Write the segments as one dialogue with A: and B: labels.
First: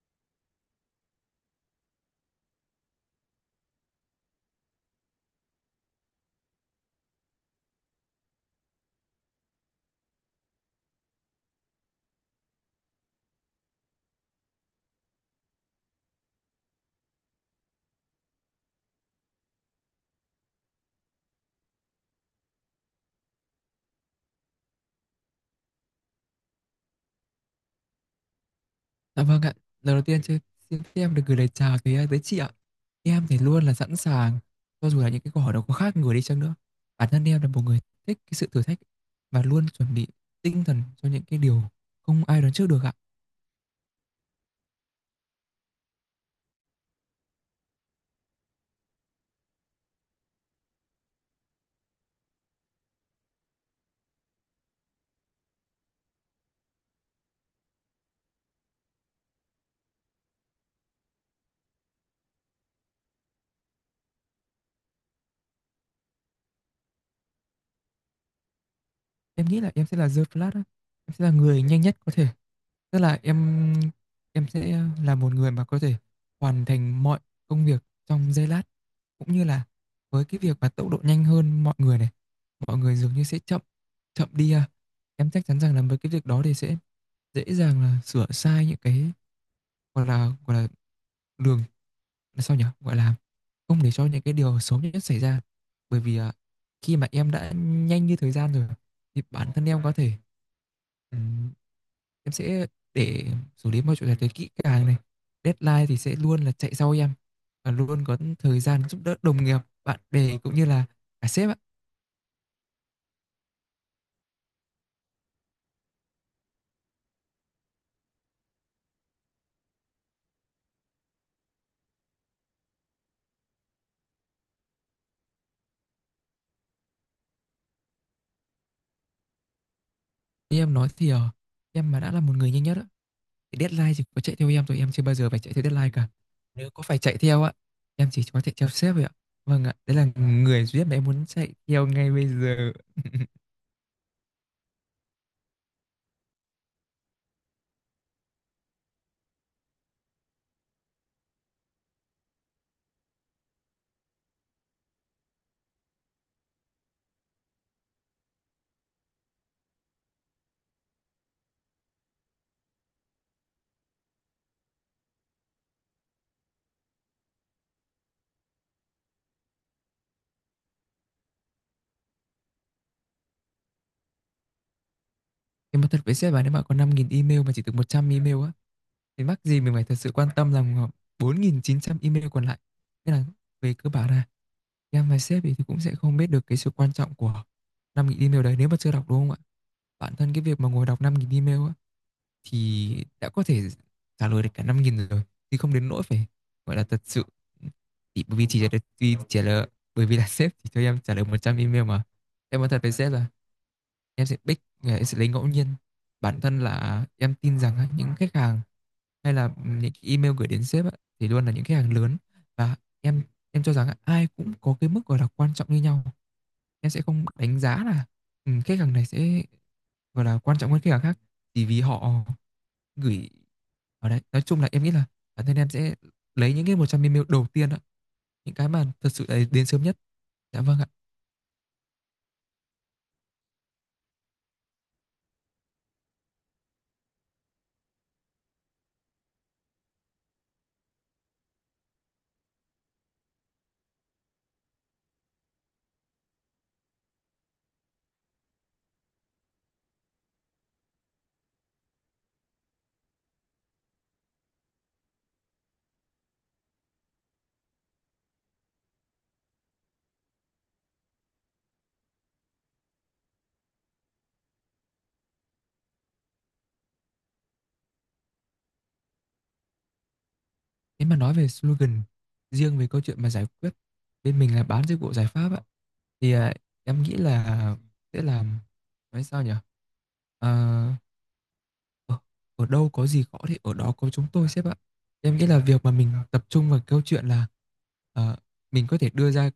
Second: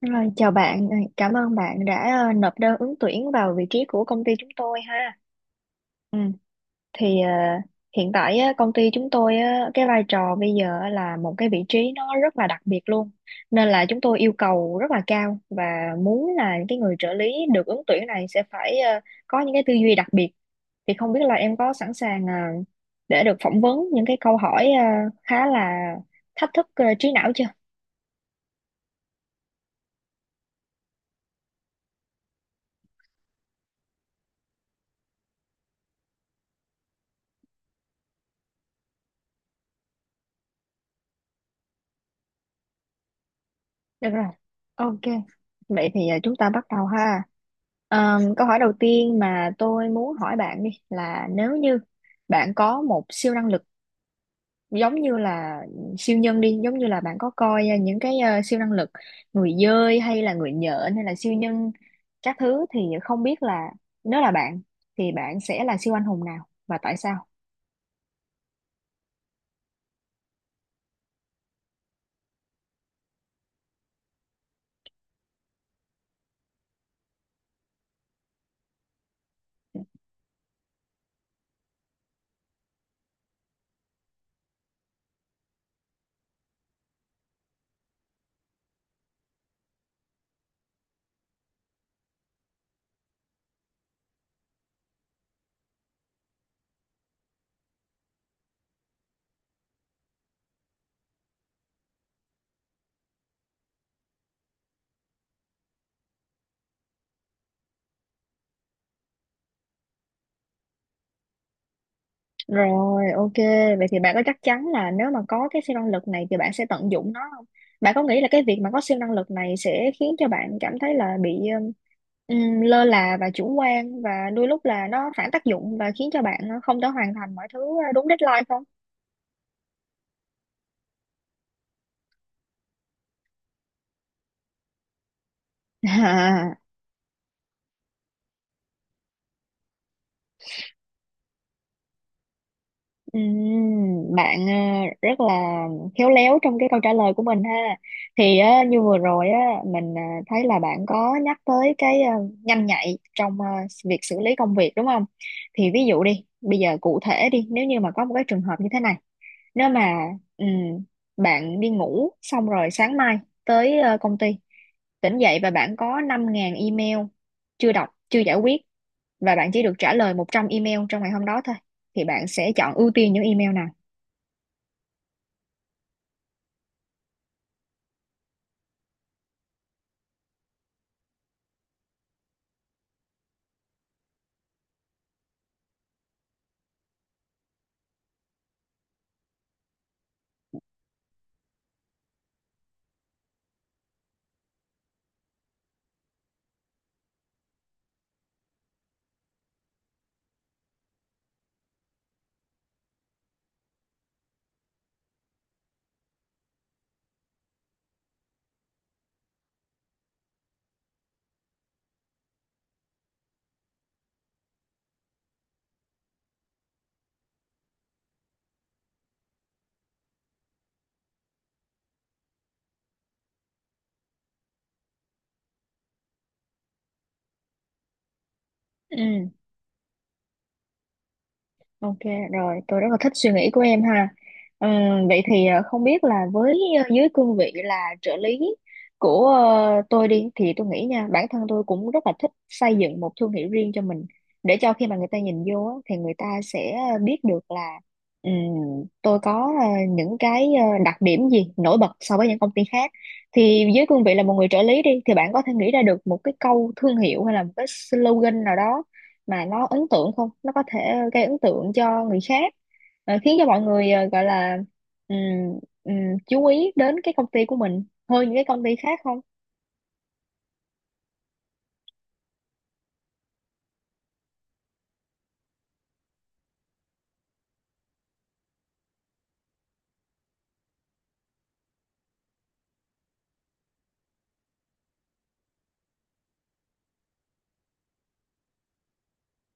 A: Rồi, chào bạn. Ờ, Cảm ơn bạn đã nộp đơn ứng tuyển vào vị trí của công ty chúng tôi ha. Ừ, thì ờ, Hiện tại á, công ty chúng tôi á, cái vai trò bây giờ á là một cái vị trí nó rất là đặc biệt luôn, nên là chúng tôi yêu cầu rất là cao và muốn là những cái người trợ lý được ứng tuyển này sẽ phải có những cái tư duy đặc biệt. Thì không biết là em có sẵn sàng để được phỏng vấn những cái câu hỏi khá là thách thức trí não chưa?
B: Dạ vâng ạ. Lần đầu tiên chứ, xin phép được gửi lời chào tới tới chị ạ. Em thì luôn là sẵn sàng cho dù là những cái câu hỏi nó có khác người đi chăng nữa. Bản thân em là một người thích cái sự thử thách và luôn chuẩn bị tinh thần cho những cái điều không ai đoán trước được ạ.
A: Được rồi, ok. Vậy thì à, chúng ta bắt đầu ha. Câu hỏi đầu tiên mà tôi muốn hỏi bạn đi là nếu như bạn có một siêu năng lực, giống như là siêu nhân đi, giống như là bạn có coi à, những cái à, siêu năng lực người dơi hay là người nhện hay là siêu nhân các thứ, thì không biết là nếu là bạn thì bạn sẽ là siêu anh hùng nào và tại sao?
B: Em nghĩ là em sẽ là The Flash á. Em sẽ là người nhanh nhất có thể. Tức là em sẽ là một người mà có thể hoàn thành mọi công việc trong giây lát, cũng như là với cái việc mà tốc độ nhanh hơn mọi người này, mọi người dường như sẽ chậm chậm đi à. Em chắc chắn rằng là với cái việc đó thì sẽ dễ dàng là sửa sai những cái, gọi là đường, là sao nhỉ? Gọi là không để cho những cái điều xấu nhất xảy ra. Bởi vì khi mà em đã nhanh như thời gian rồi thì bản thân em có thể, ừm, em sẽ để xử lý mọi chuyện thật là kỹ càng này. Deadline thì sẽ luôn là chạy sau em, và luôn có thời gian giúp đỡ đồng nghiệp, bạn bè cũng như là cả sếp ạ.
A: Rồi, ok. Vậy thì bạn có chắc chắn là nếu mà có cái siêu năng lực này thì bạn sẽ tận dụng nó không? Bạn có nghĩ là cái việc mà có siêu năng lực này sẽ khiến cho bạn cảm thấy là bị lơ là và chủ quan, và đôi lúc là nó phản tác dụng và khiến cho bạn không thể hoàn thành mọi thứ đúng deadline không?
B: Như em nói thì, em mà đã là một người nhanh nhất á, thì Deadline thì có chạy theo em thôi, em chưa bao giờ phải chạy theo deadline cả. Nếu có phải chạy theo á, em chỉ có chạy theo sếp vậy ạ. Vâng ạ, đấy là người duy nhất mà em muốn chạy theo ngay bây giờ.
A: Bạn rất là khéo léo trong cái câu trả lời của mình ha. Thì như vừa rồi á, mình thấy là bạn có nhắc tới cái nhanh nhạy trong việc xử lý công việc đúng không? Thì ví dụ đi, bây giờ cụ thể đi, nếu như mà có một cái trường hợp như thế này, nếu mà ừm, bạn đi ngủ xong rồi sáng mai tới công ty, tỉnh dậy và bạn có năm 000 email chưa đọc, chưa giải quyết, và bạn chỉ được trả lời 100 email trong ngày hôm đó thôi. Thì bạn sẽ chọn ưu tiên những email nào?
B: Em nói thật với sếp là nếu mà có 5.000 email mà chỉ được 100 email á, thì mắc gì mình phải thật sự quan tâm làm 4.900 email còn lại. Nên là về cơ bản là em và sếp thì cũng sẽ không biết được cái sự quan trọng của 5.000 email đấy nếu mà chưa đọc, đúng không ạ? Bản thân cái việc mà ngồi đọc 5.000 email á, thì đã có thể trả lời được cả 5.000 rồi, thì không đến nỗi phải gọi là thật sự, thì bởi vì chỉ là vì trả lời, bởi vì là sếp thì cho em trả lời 100 email mà. Em nói thật với sếp là em sẽ pick, em sẽ lấy ngẫu nhiên. Bản thân là em tin rằng những khách hàng hay là những email gửi đến sếp thì luôn là những khách hàng lớn, và em em cho rằng ai cũng có cái mức gọi là quan trọng như nhau. Em sẽ không đánh giá là khách hàng này sẽ gọi là quan trọng hơn khách hàng khác chỉ vì họ gửi ở đấy. Nói chung là em nghĩ là bản thân em sẽ lấy những cái 100 ml đầu tiên ạ, những cái mà thật sự
A: Ừ.
B: là đến sớm nhất. Dạ vâng ạ.
A: Ok rồi, tôi rất là thích suy nghĩ của em ha. Vậy thì không biết là với dưới cương vị là trợ lý của tôi đi, thì tôi nghĩ nha, bản thân tôi cũng rất là thích xây dựng một thương hiệu riêng cho mình, để cho khi mà người ta nhìn vô á, thì người ta sẽ biết được là ừm, tôi có những cái đặc điểm gì nổi bật so với những công ty khác. Thì dưới cương vị là một người trợ lý đi thì bạn có thể nghĩ ra được một cái câu thương hiệu hay là một cái slogan nào đó mà nó ấn tượng không, nó có thể gây ấn tượng cho người khác, khiến cho mọi người gọi là ừm, ừm, chú ý đến cái công ty của mình hơn những cái công ty khác không?
B: Nếu mà nói về slogan, riêng về câu chuyện mà giải quyết bên mình là bán dịch vụ giải pháp ạ, thì em nghĩ là sẽ làm, nói sao nhỉ. Ờ, ở, ở đâu có gì khó thì ở đó có chúng tôi, sếp ạ. Em nghĩ là việc mà mình tập trung vào câu chuyện là, ờ, mình có thể đưa ra,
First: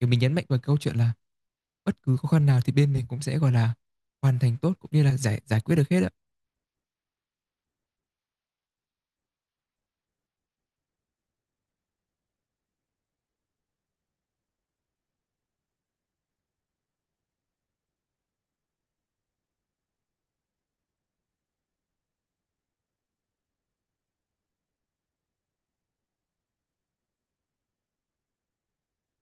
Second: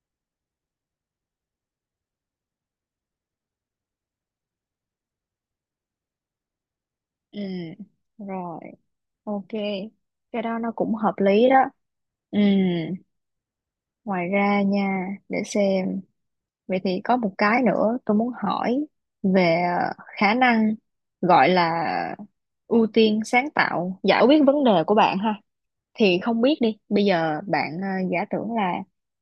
B: kiểu mình nhấn mạnh vào câu chuyện là bất cứ khó khăn nào thì bên mình cũng sẽ, gọi là, hoàn thành tốt cũng như là giải giải quyết được hết á.
A: Ừ, rồi, ok. Cái đó nó cũng hợp lý đó. Ừ, ngoài ra nha, để xem. Vậy thì có một cái nữa tôi muốn hỏi về khả năng gọi là ưu tiên sáng tạo giải quyết vấn đề của bạn ha. Thì không biết đi, bây giờ bạn giả tưởng là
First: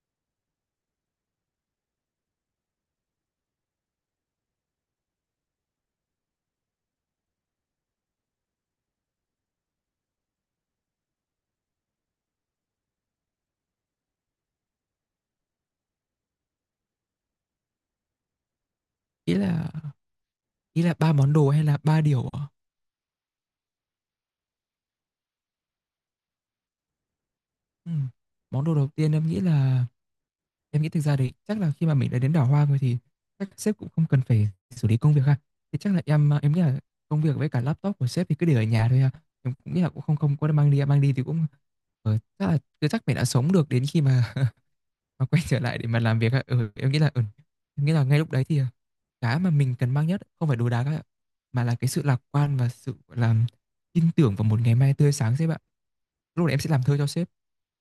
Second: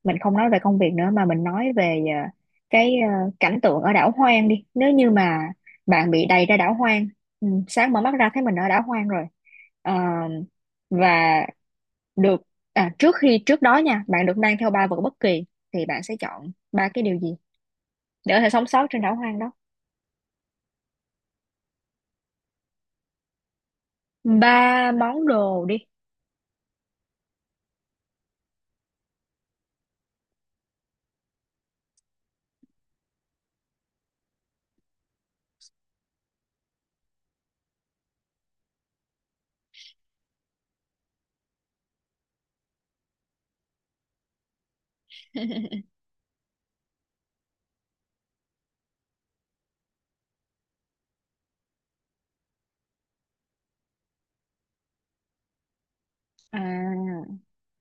A: mình không nói về công việc nữa, mà mình nói về cái cảnh tượng ở đảo hoang đi. Nếu như mà bạn bị đày ra đảo hoang, ừ, sáng mở mắt ra thấy mình ở đảo hoang rồi, Ờ, và được à, trước đó nha, bạn được mang theo ba vật bất kỳ, thì bạn sẽ chọn ba cái điều gì để có thể sống sót trên đảo
B: Ý
A: hoang đó?
B: là ý là 3 món đồ hay là 3 điều ạ?
A: Ba món đồ đi.
B: Ừm, Món đồ đầu tiên em nghĩ là, em nghĩ thực ra đấy chắc là khi mà mình đã đến đảo Hoa rồi thì chắc sếp cũng không cần phải xử lý công việc ha. Thì chắc là em nghĩ là công việc với cả laptop của sếp thì cứ để ở nhà thôi ha. Em cũng nghĩ là cũng không không có mang đi thì cũng, ờ, chắc là chắc mình đã sống được đến khi mà nó quay trở lại để mà làm việc á. Ừ, em nghĩ là, ngay lúc đấy thì cái mà mình cần mang nhất không phải đồ đạc các bạn ạ, mà là cái sự lạc quan và sự, gọi là, tin tưởng vào một ngày mai tươi sáng. Sẽ, bạn, lúc này em sẽ làm thơ cho sếp
A: À,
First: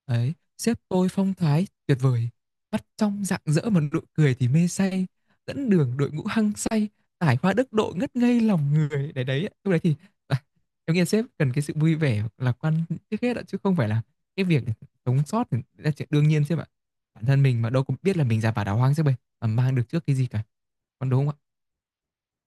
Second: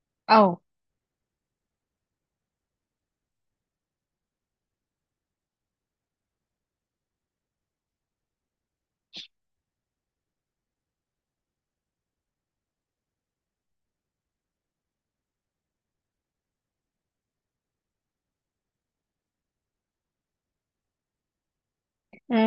B: ấy.
A: ồ.
B: Sếp tôi phong thái tuyệt vời, mắt trong rạng rỡ mà nụ cười thì mê say, dẫn đường đội ngũ hăng say, tài hoa đức độ ngất ngây lòng người. Đấy đấy, lúc đấy thì à, em nghĩ sếp cần cái sự vui vẻ lạc quan trước hết ạ, chứ không phải là cái việc. Sống sót thì là chuyện đương nhiên sếp ạ, bản thân mình mà đâu có biết là mình ra vào đào hoang sếp ơi, mà mang được trước cái gì cả, còn đúng không ạ?
A: À,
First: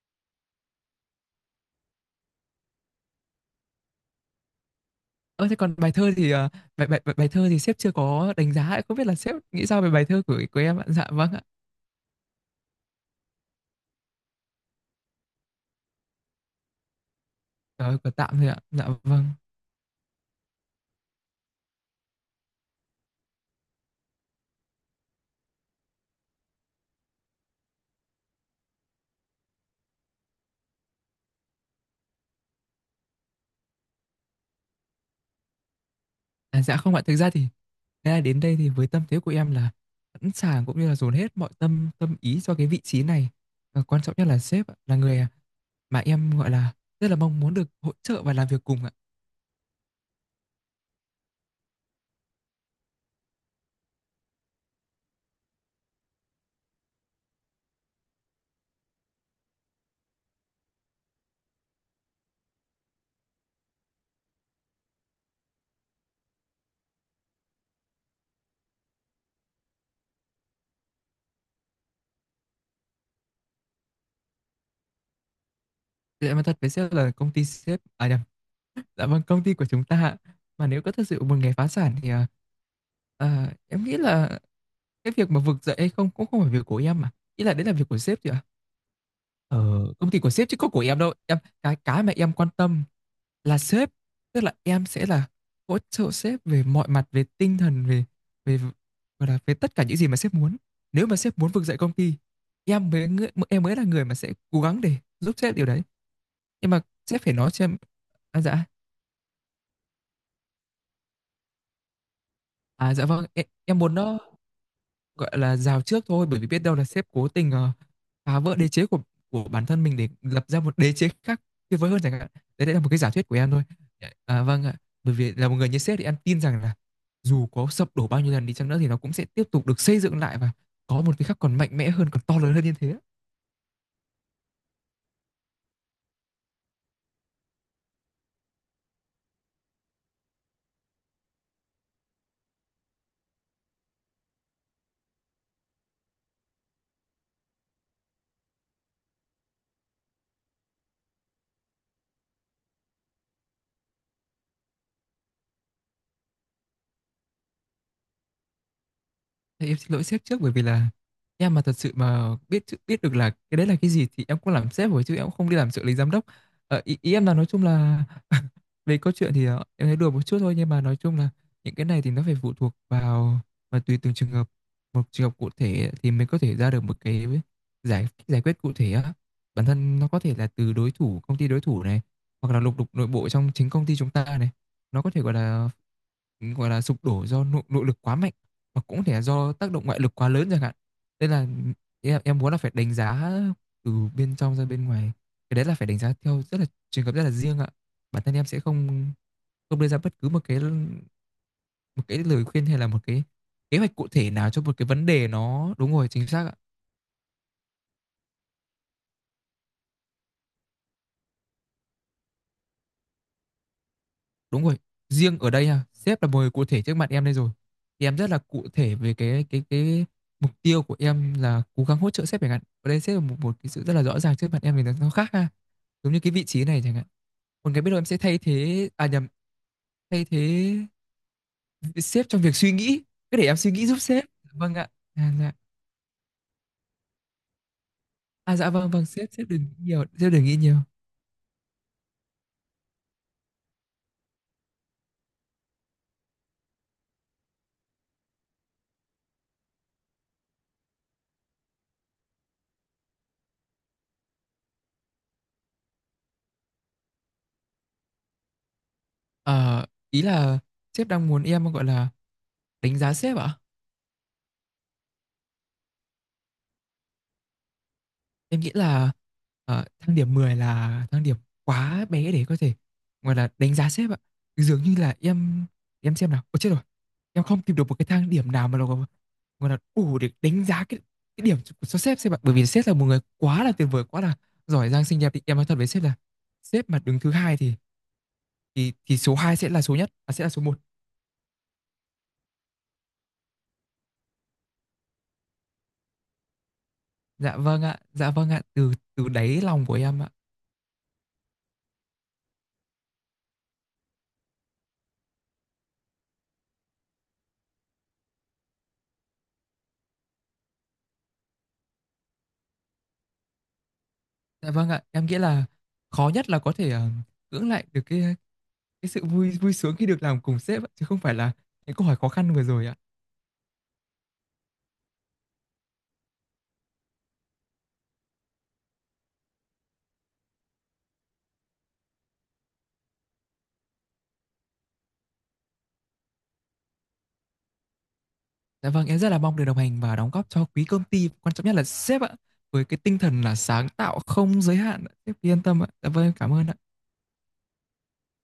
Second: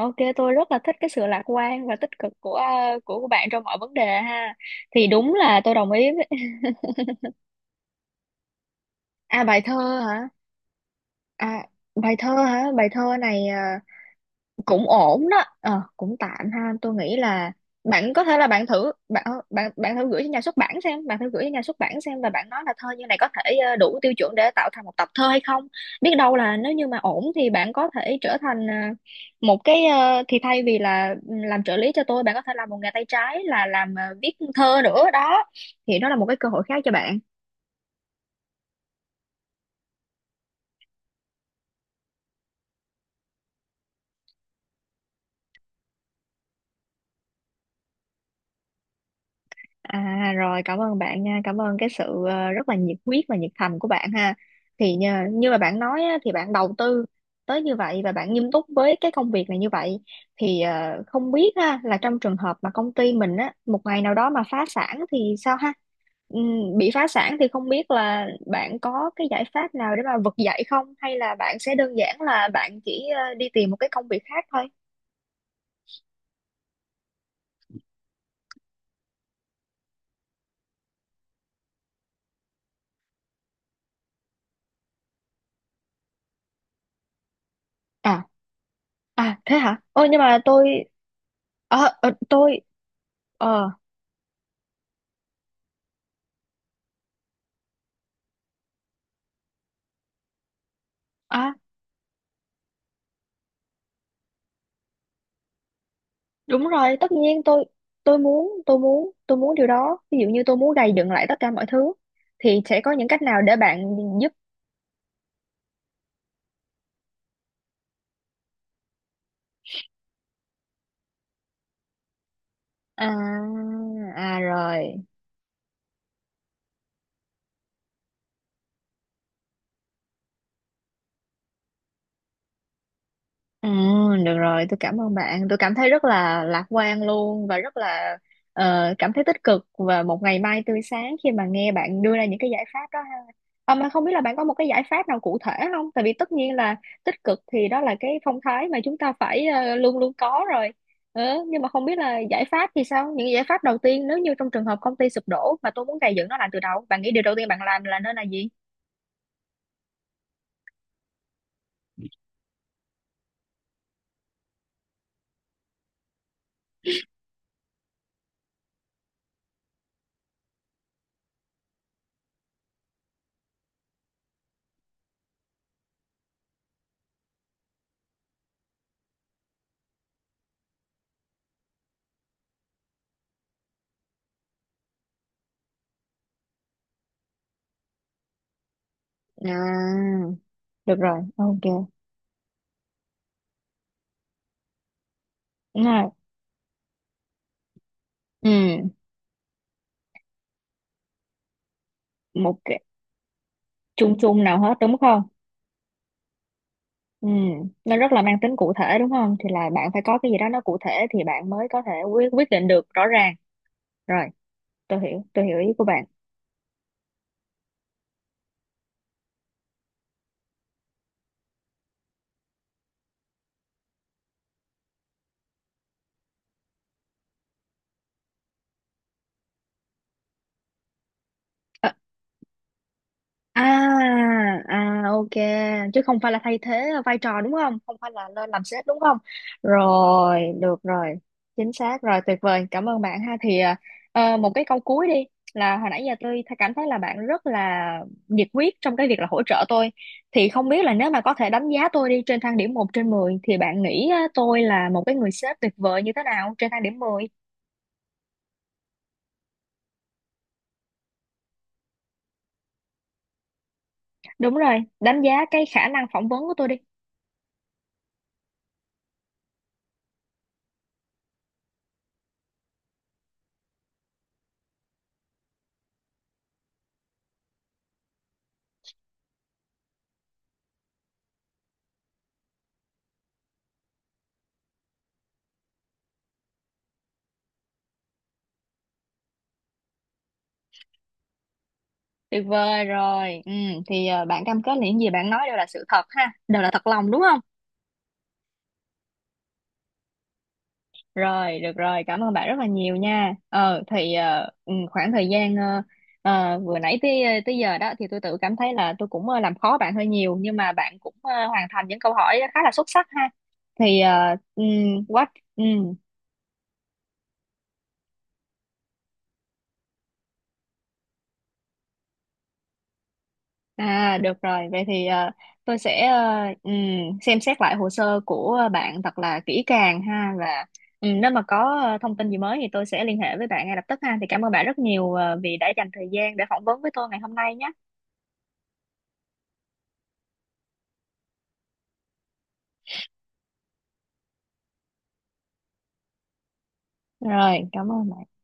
A: ok, tôi rất là thích cái sự lạc quan và tích cực của bạn trong mọi vấn đề ha. Thì đúng
B: Ơ thế
A: là tôi
B: còn
A: đồng
B: bài
A: ý
B: thơ
A: với...
B: thì à, bài, bài bài bài thơ thì sếp chưa có đánh giá ạ. Không biết là sếp
A: À, bài
B: nghĩ
A: thơ
B: sao về bài thơ
A: hả?
B: của em ạ? Dạ vâng ạ.
A: À, bài thơ hả? Bài thơ này à, cũng ổn đó, cũng tạm ha. Tôi nghĩ là
B: Trời ơi, có
A: bạn có
B: tạm
A: thể
B: thôi
A: là
B: ạ.
A: bạn
B: Dạ
A: thử bạn
B: vâng.
A: ờ, bạn bạn thử gửi cho nhà xuất bản xem, bạn thử gửi cho nhà xuất bản xem, và bạn nói là thơ như này có thể đủ tiêu chuẩn để tạo thành một tập thơ hay không. Biết đâu là nếu như mà ổn thì bạn có thể trở thành thì thay vì là ừ, làm trợ lý cho tôi, bạn có thể làm một nghề tay trái là làm viết thơ nữa đó. Thì đó là một cái cơ
B: À,
A: hội
B: dạ
A: khác cho
B: không ạ. Thực
A: bạn.
B: ra thì, thế là đến đây thì với tâm thế của em là sẵn sàng, cũng như là dồn hết mọi tâm tâm ý cho cái vị trí này. Và quan trọng nhất là sếp ạ, là người mà em gọi là rất là mong muốn được hỗ trợ và làm việc cùng ạ.
A: À rồi, cảm ơn bạn nha, cảm ơn cái sự rất là nhiệt huyết và nhiệt thành của bạn ha. Thì như mà bạn nói á, thì bạn đầu tư tới như vậy và bạn nghiêm túc với cái công việc này như vậy, thì không biết ha là trong trường hợp mà công ty mình á một ngày nào đó mà phá sản thì sao ha? Bị phá sản thì không biết là bạn có cái giải pháp nào để mà vực dậy không, hay là bạn sẽ đơn giản là bạn chỉ đi tìm một cái công việc khác thôi?
B: Thì em nói thật với sếp là công ty sếp, à nhầm, dạ vâng, công ty của chúng ta ạ. Mà nếu có thật sự một ngày phá sản thì, em nghĩ là cái việc mà vực dậy hay không cũng không phải việc của em mà. Ý là đấy là việc của sếp
A: À,
B: thì ạ.
A: à thế hả,
B: Ờ,
A: ôi
B: Công
A: nhưng
B: ty của
A: mà
B: sếp chứ
A: tôi
B: có của em đâu. Em cái
A: ờ
B: cái
A: ờ,
B: mà em quan
A: tôi
B: tâm là
A: ờ
B: sếp, tức là em sẽ là hỗ trợ sếp về mọi mặt, về tinh thần, về về gọi là về tất cả những gì mà sếp muốn. Nếu mà sếp muốn
A: à,
B: vực dậy công ty, em mới là người mà sẽ cố gắng để giúp sếp điều đấy.
A: đúng
B: Nhưng mà
A: rồi, tất
B: sếp phải
A: nhiên
B: nói
A: tôi
B: cho em.
A: tôi
B: À
A: muốn
B: dạ.
A: tôi muốn tôi muốn điều đó. Ví dụ như tôi muốn gầy dựng lại tất cả mọi thứ, thì sẽ có
B: À dạ
A: những cách
B: vâng,
A: nào để
B: em
A: bạn
B: muốn nó,
A: giúp?
B: gọi là, rào trước thôi, bởi vì biết đâu là sếp cố tình phá vỡ đế chế của bản thân mình để lập ra một đế chế khác tuyệt vời hơn chẳng hạn. Đấy, đấy là một cái giả thuyết của em
A: À,
B: thôi
A: à
B: à. Vâng ạ,
A: rồi.
B: bởi vì là một người như sếp thì em tin rằng là dù có sập đổ bao nhiêu lần đi chăng nữa thì nó cũng sẽ tiếp tục được xây dựng lại, và có một cái khác còn mạnh mẽ hơn, còn to lớn hơn như thế.
A: Ừ, được rồi, tôi cảm ơn bạn. Tôi cảm thấy rất là lạc quan luôn, và rất là cảm thấy tích cực và một ngày mai tươi sáng khi mà nghe bạn đưa ra những cái giải pháp đó. Mà không biết là bạn có một cái giải pháp nào cụ thể không? Tại vì tất nhiên là tích cực thì đó là cái phong thái mà chúng ta phải luôn luôn có rồi. Ừ, nhưng mà không biết là giải pháp thì sao? Những giải pháp đầu tiên, nếu như trong trường hợp công ty sụp đổ mà tôi muốn gây dựng nó lại từ đầu, bạn nghĩ điều đầu tiên bạn làm là nên là gì?
B: Thì em xin lỗi sếp trước, bởi vì là em mà thật sự mà biết biết được là cái đấy là cái gì thì em cũng làm sếp rồi chứ em cũng không đi làm trợ lý giám đốc. Ý em là, nói chung là, về câu chuyện thì em thấy đùa một chút thôi, nhưng mà nói chung là những cái này thì nó phải phụ thuộc vào và tùy từng trường hợp. Một trường hợp cụ thể thì mình có thể ra được một cái giải giải quyết cụ thể á. Bản thân nó có thể là từ đối thủ, công ty đối thủ này, hoặc là lục đục nội bộ trong chính công ty chúng ta này, nó có thể, gọi là, sụp đổ do nội lực quá mạnh, và cũng có thể là do
A: À,
B: tác động ngoại lực quá lớn chẳng hạn.
A: được rồi,
B: Nên là,
A: ok.
B: em muốn là phải đánh giá từ bên trong ra bên ngoài, cái đấy là
A: Đúng
B: phải đánh
A: rồi.
B: giá theo rất là trường hợp, rất là riêng ạ. Bản thân em sẽ
A: Ừ,
B: không không đưa ra bất cứ một cái, lời
A: một
B: khuyên hay
A: cái
B: là một cái kế hoạch cụ
A: chung
B: thể
A: chung
B: nào
A: nào
B: cho
A: hết
B: một cái
A: đúng
B: vấn
A: không?
B: đề nó. Đúng rồi, chính xác ạ.
A: Ừ, nó rất là mang tính cụ thể đúng không? Thì là bạn phải có cái gì đó nó cụ thể thì bạn mới có thể quyết quyết định được rõ ràng. Rồi,
B: Đúng rồi,
A: tôi hiểu,
B: riêng
A: tôi
B: ở
A: hiểu
B: đây
A: ý
B: ha,
A: của bạn.
B: sếp là một người cụ thể trước mặt em đây rồi. Thì em rất là cụ thể về cái mục tiêu của em là cố gắng hỗ trợ sếp chẳng hạn. Ở đây sếp là một cái sự rất là rõ ràng trước mặt em thì nó khác ha. Giống như cái vị trí này chẳng hạn. Còn cái, biết đâu em sẽ thay thế, à nhầm, thay thế sếp trong việc suy nghĩ, cứ để em suy nghĩ giúp
A: À,
B: sếp. Vâng ạ.
A: à ok,
B: À dạ.
A: chứ không phải là thay thế vai trò đúng không? Không phải là lên
B: À
A: làm
B: dạ
A: sếp
B: vâng,
A: đúng
B: vâng
A: không?
B: sếp sếp đừng nghĩ nhiều, sếp
A: Rồi,
B: đừng nghĩ nhiều.
A: được rồi. Chính xác rồi, tuyệt vời. Cảm ơn bạn ha. Thì một cái câu cuối đi, là hồi nãy giờ tôi thấy- cảm thấy là bạn rất là nhiệt huyết trong cái việc là hỗ trợ tôi. Thì không biết là nếu mà có thể đánh giá tôi đi trên thang điểm một trên mười, thì bạn nghĩ á, tôi là một cái người sếp tuyệt vời như thế nào trên thang điểm 10?
B: Ờ ý là sếp đang muốn em, gọi là, đánh giá sếp ạ?
A: Đúng rồi, đánh giá cái khả năng phỏng vấn của tôi đi.
B: Em nghĩ là thang điểm 10 là thang điểm quá bé để có thể, gọi là, đánh giá sếp ạ. Dường như là em xem nào. Ôi chết rồi. Em không tìm được một cái thang điểm nào mà nó, gọi gọi là đủ để đánh giá cái, điểm của cho sếp, ạ. Bởi vì sếp là một người quá là tuyệt vời, quá là giỏi giang xinh đẹp, thì em nói thật với sếp là sếp mà đứng thứ hai thì, số 2 sẽ là số nhất, à, sẽ là số một.
A: Tuyệt vời rồi. Ừ, thì bạn cam kết là những gì bạn nói đều là sự thật ha, đều là thật lòng đúng không?
B: Dạ vâng ạ, từ từ đáy lòng của em ạ.
A: Rồi, được rồi, cảm ơn bạn rất là nhiều nha. Khoảng thời gian vừa nãy tới tới giờ đó, thì tôi tự cảm thấy là tôi cũng làm khó bạn hơi nhiều, nhưng mà bạn cũng hoàn thành những câu hỏi khá là xuất sắc ha. Thì
B: Dạ vâng ạ,
A: quá
B: em nghĩ
A: ừ,
B: là khó nhất là có thể cưỡng lại được cái sự vui vui sướng khi được làm cùng sếp ạ, chứ không phải là những câu hỏi khó khăn vừa rồi ạ.
A: à được rồi. Vậy thì tôi sẽ xem xét lại hồ sơ của bạn thật là kỹ càng ha, và nếu mà có thông tin gì mới thì tôi sẽ liên hệ với bạn ngay lập tức ha. Thì cảm ơn bạn rất nhiều vì đã dành thời gian để phỏng vấn với tôi ngày hôm nay nhé.
B: Dạ vâng, em rất là mong được đồng hành và đóng góp cho quý công ty, quan trọng nhất là sếp ạ, với cái tinh thần là sáng tạo không giới hạn ạ. Sếp cứ yên tâm ạ. Dạ vâng, em cảm ơn ạ.
A: Rồi, cảm ơn bạn.